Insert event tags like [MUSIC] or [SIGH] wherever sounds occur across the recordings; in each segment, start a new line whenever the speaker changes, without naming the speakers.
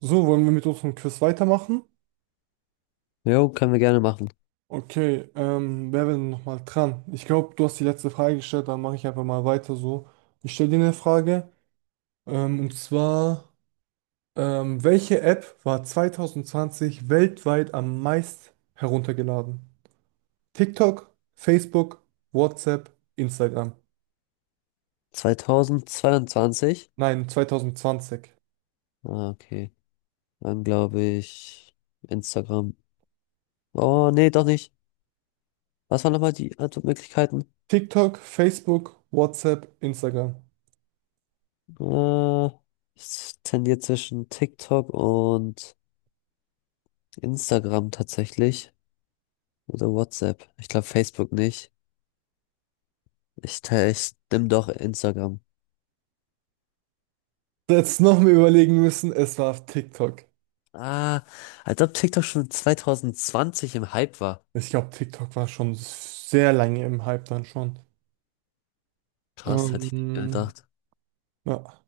So, wollen wir mit unserem Quiz weitermachen?
Jo, können wir gerne machen.
Okay, wer wäre denn nochmal dran? Ich glaube, du hast die letzte Frage gestellt, dann mache ich einfach mal weiter so. Ich stelle dir eine Frage, und zwar, welche App war 2020 weltweit am meist heruntergeladen? TikTok, Facebook, WhatsApp, Instagram.
2022?
Nein, 2020.
Ah, okay. Dann glaube ich Instagram. Oh, nee, doch nicht. Was waren nochmal die Antwortmöglichkeiten?
TikTok, Facebook, WhatsApp, Instagram.
Äh, Ich tendiere zwischen TikTok und Instagram tatsächlich. Oder WhatsApp. Ich glaube Facebook nicht. Ich nehme doch Instagram.
Jetzt noch mal überlegen müssen, es war TikTok.
Ah, als ob TikTok schon 2020 im Hype war.
Ich glaube, TikTok war schon sehr lange im Hype dann schon.
Krass, hätte ich nicht
Ähm,
gedacht.
ja.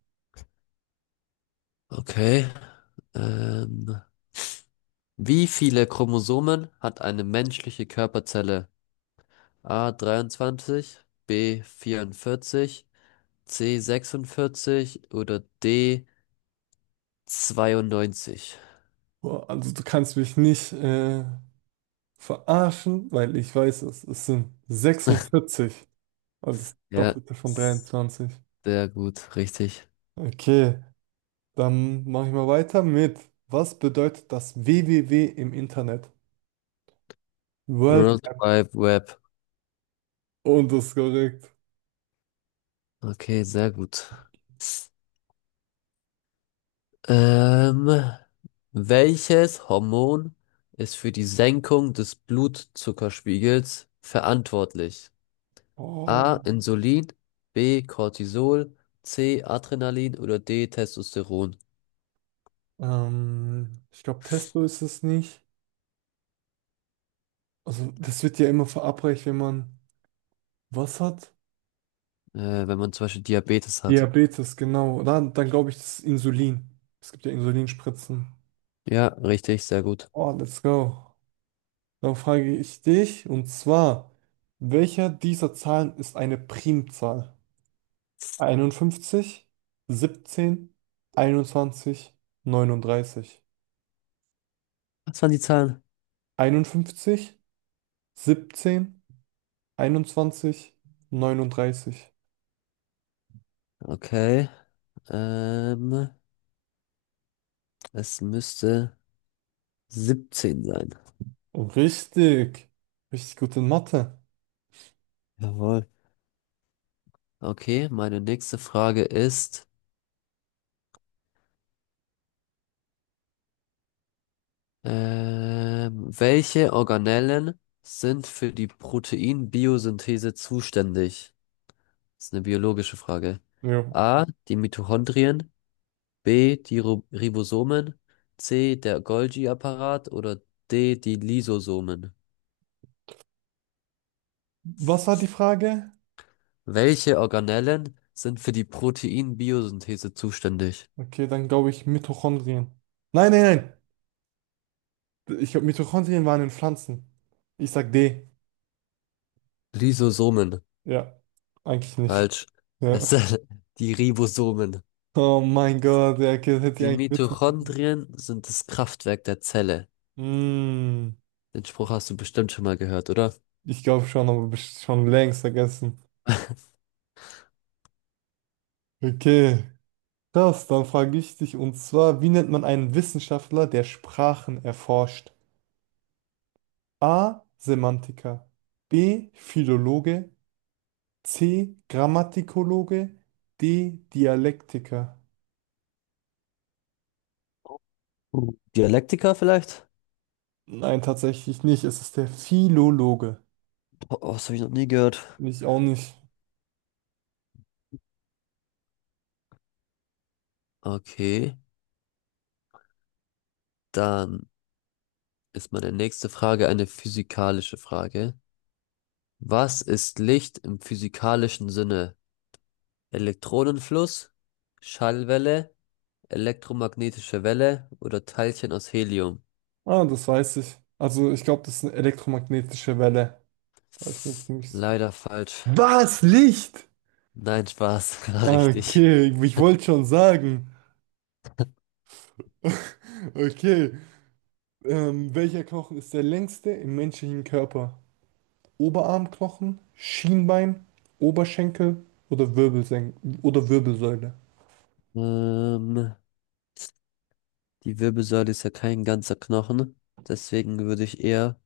Okay. Ähm, Wie viele Chromosomen hat eine menschliche Körperzelle? A 23, B 44, C 46 oder D 92?
Boah, also du kannst mich nicht verarschen, weil ich weiß es. Es sind 46, also das
Ja,
Doppelte von 23.
sehr gut, richtig.
Okay, dann mache ich mal weiter mit. Was bedeutet das www im Internet? World
World Wide Web.
und das ist korrekt.
Okay, sehr gut. Ähm, Welches Hormon ist für die Senkung des Blutzuckerspiegels verantwortlich? A.
Oh.
Insulin, B. Cortisol, C. Adrenalin oder D. Testosteron.
Ich glaube, Testo ist es nicht. Also das wird ja immer verabreicht, wenn man was hat.
Wenn man zum Beispiel Diabetes hat.
Diabetes, genau. Dann glaube ich, das ist Insulin. Es gibt ja Insulinspritzen.
Ja, richtig, sehr gut.
Oh, let's go. Dann frage ich dich, und zwar, welcher dieser Zahlen ist eine Primzahl? 51 17 21 39
Was waren die Zahlen?
51 17 21 neununddreißig.
Okay, ähm, es müsste 17 sein.
Oh, richtig. Richtig gut in Mathe.
Jawohl. Okay, meine nächste Frage ist, welche Organellen sind für die Proteinbiosynthese zuständig? Das ist eine biologische Frage.
Ja.
A, die Mitochondrien, B, die Ribosomen, C, der Golgi-Apparat oder D, die Lysosomen.
Was war die Frage?
Welche Organellen sind für die Proteinbiosynthese zuständig?
Okay, dann glaube ich Mitochondrien. Nein, nein, nein. Ich glaube, Mitochondrien waren in Pflanzen. Ich sag D.
Lysosomen.
Ja, eigentlich nicht.
Falsch. Es
Ja.
sind [LAUGHS] die Ribosomen.
Oh mein Gott, ja, okay, das hätte ich
Die
eigentlich wissen müssen.
Mitochondrien sind das Kraftwerk der Zelle.
Hm,
Den Spruch hast du bestimmt schon mal gehört, oder?
ich glaube schon, aber schon längst vergessen.
[LAUGHS]
Okay, das, dann frage ich dich und zwar, wie nennt man einen Wissenschaftler, der Sprachen erforscht? A. Semantiker. B. Philologe. C. Grammatikologe. D. Dialektiker.
Hm. Dialektiker vielleicht?
Nein, tatsächlich nicht. Es ist der Philologe.
Oh, das habe ich noch nie gehört.
Ich auch nicht.
Okay, dann ist meine nächste Frage eine physikalische Frage. Was ist Licht im physikalischen Sinne? Elektronenfluss, Schallwelle, elektromagnetische Welle oder Teilchen aus Helium?
Ah, das weiß ich. Also ich glaube, das ist eine elektromagnetische Welle. Da hab ich mir ziemlich...
Leider falsch.
Was? Licht?
Nein, Spaß, [LAUGHS] war
Ah,
richtig.
okay, ich wollte schon sagen. [LAUGHS] Okay. Welcher Knochen ist der längste im menschlichen Körper? Oberarmknochen, Schienbein, Oberschenkel oder Wirbelsen oder Wirbelsäule?
Ähm, Die Wirbelsäule ist ja kein ganzer Knochen, deswegen würde ich eher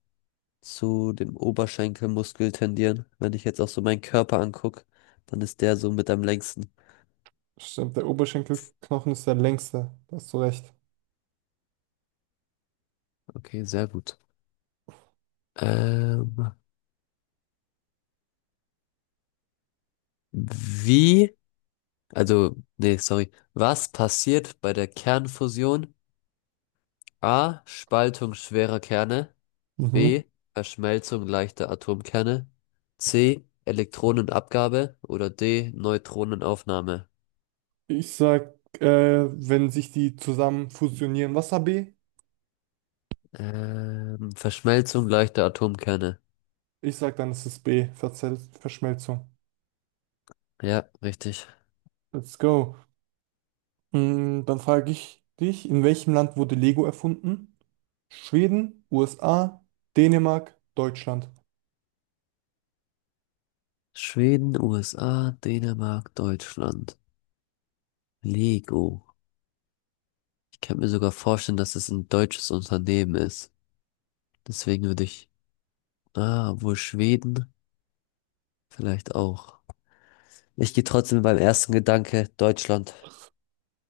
zu dem Oberschenkelmuskel tendieren. Wenn ich jetzt auch so meinen Körper angucke, dann ist der so mit am längsten.
Stimmt, der Oberschenkelknochen ist der längste. Da hast du recht.
Okay, sehr gut. Ähm, wie Also, nee, sorry. Was passiert bei der Kernfusion? A. Spaltung schwerer Kerne.
Mhm.
B. Verschmelzung leichter Atomkerne. C. Elektronenabgabe. Oder D. Neutronenaufnahme.
Ich sag, wenn sich die zusammen fusionieren, Wasser B?
Verschmelzung leichter Atomkerne.
Ich sag dann, es ist B, Verzel Verschmelzung.
Ja, richtig.
Let's go. Mm, dann frage ich dich, in welchem Land wurde Lego erfunden? Schweden, USA, Dänemark, Deutschland.
Schweden, USA, Dänemark, Deutschland. Lego. Ich kann mir sogar vorstellen, dass es ein deutsches Unternehmen ist. Deswegen würde ich wohl Schweden vielleicht auch. Ich gehe trotzdem mit meinem ersten Gedanke Deutschland.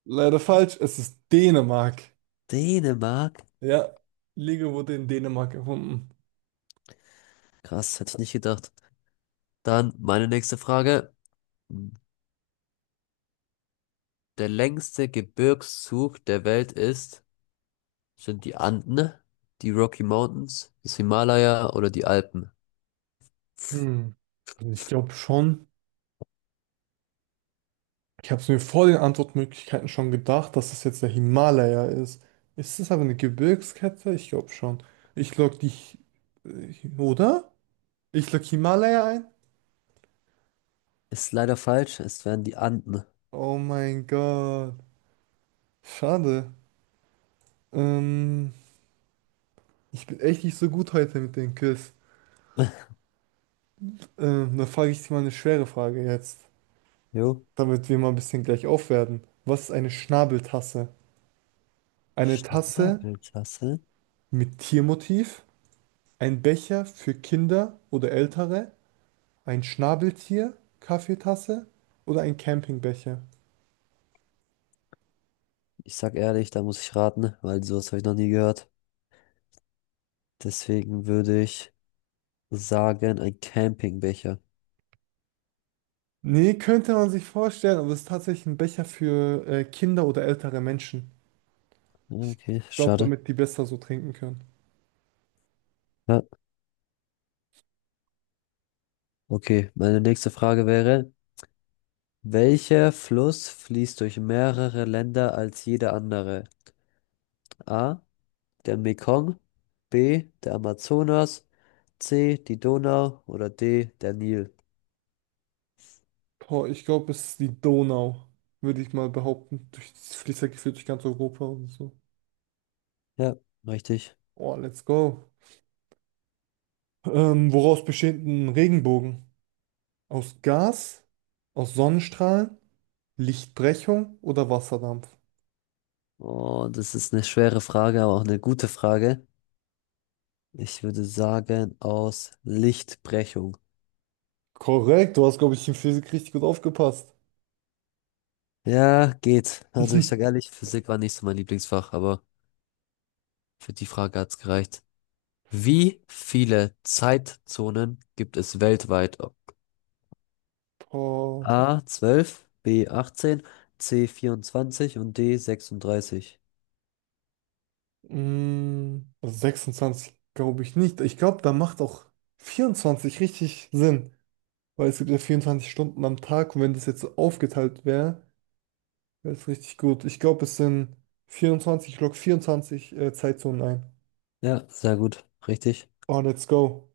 Leider falsch, es ist Dänemark.
Dänemark?
Ja, Lego wurde in Dänemark erfunden.
Krass, hätte ich nicht gedacht. Dann meine nächste Frage. Der längste Gebirgszug der Welt ist, sind die Anden, die Rocky Mountains, das Himalaya oder die Alpen?
Hm. Also ich glaube schon. Ich habe es mir vor den Antwortmöglichkeiten schon gedacht, dass es jetzt der Himalaya ist. Ist es aber eine Gebirgskette? Ich glaube schon. Ich log die, Hi- oder? Ich log Himalaya ein.
Ist leider falsch, es wären die Anden.
Oh mein Gott. Schade. Ähm, ich bin echt nicht so gut heute mit den Quiz. Dann frage ich dich mal eine schwere Frage jetzt,
Jo.
damit wir mal ein bisschen gleich aufwerten. Was ist eine Schnabeltasse? Eine Tasse
Schnabeltassel?
mit Tiermotiv, ein Becher für Kinder oder Ältere, ein Schnabeltier, Kaffeetasse oder ein Campingbecher?
Ich sag ehrlich, da muss ich raten, weil sowas habe ich noch nie gehört. Deswegen würde ich sagen, ein Campingbecher.
Nee, könnte man sich vorstellen, aber es ist tatsächlich ein Becher für Kinder oder ältere Menschen.
Ja,
Ich
okay,
glaube,
schade.
damit die besser so trinken können.
Ja, okay, meine nächste Frage wäre, welcher Fluss fließt durch mehrere Länder als jeder andere? A, der Mekong, B, der Amazonas, C, die Donau oder D, der Nil?
Boah, ich glaube, es ist die Donau, würde ich mal behaupten. Durch, das fließt ja gefühlt durch ganz Europa und so.
Ja, richtig.
Oh, let's go. Woraus besteht ein Regenbogen? Aus Gas, aus Sonnenstrahlen, Lichtbrechung oder Wasserdampf?
Oh, das ist eine schwere Frage, aber auch eine gute Frage. Ich würde sagen, aus Lichtbrechung.
Korrekt, du hast, glaube ich, in Physik richtig gut aufgepasst.
Ja, geht. Also ich sage
[LAUGHS]
ehrlich, Physik war nicht so mein Lieblingsfach, aber für die Frage hat's gereicht. Wie viele Zeitzonen gibt es weltweit?
Boah,
A 12, B 18, C 24 und D 36.
mh, also 26 glaube ich nicht. Ich glaube, da macht auch 24 richtig Sinn, weil es gibt ja 24 Stunden am Tag und wenn das jetzt so aufgeteilt wäre, das ist richtig gut. Ich glaube, es sind 24 ich log 24 Zeitzonen ein.
Ja, sehr gut, richtig.
Oh, let's go.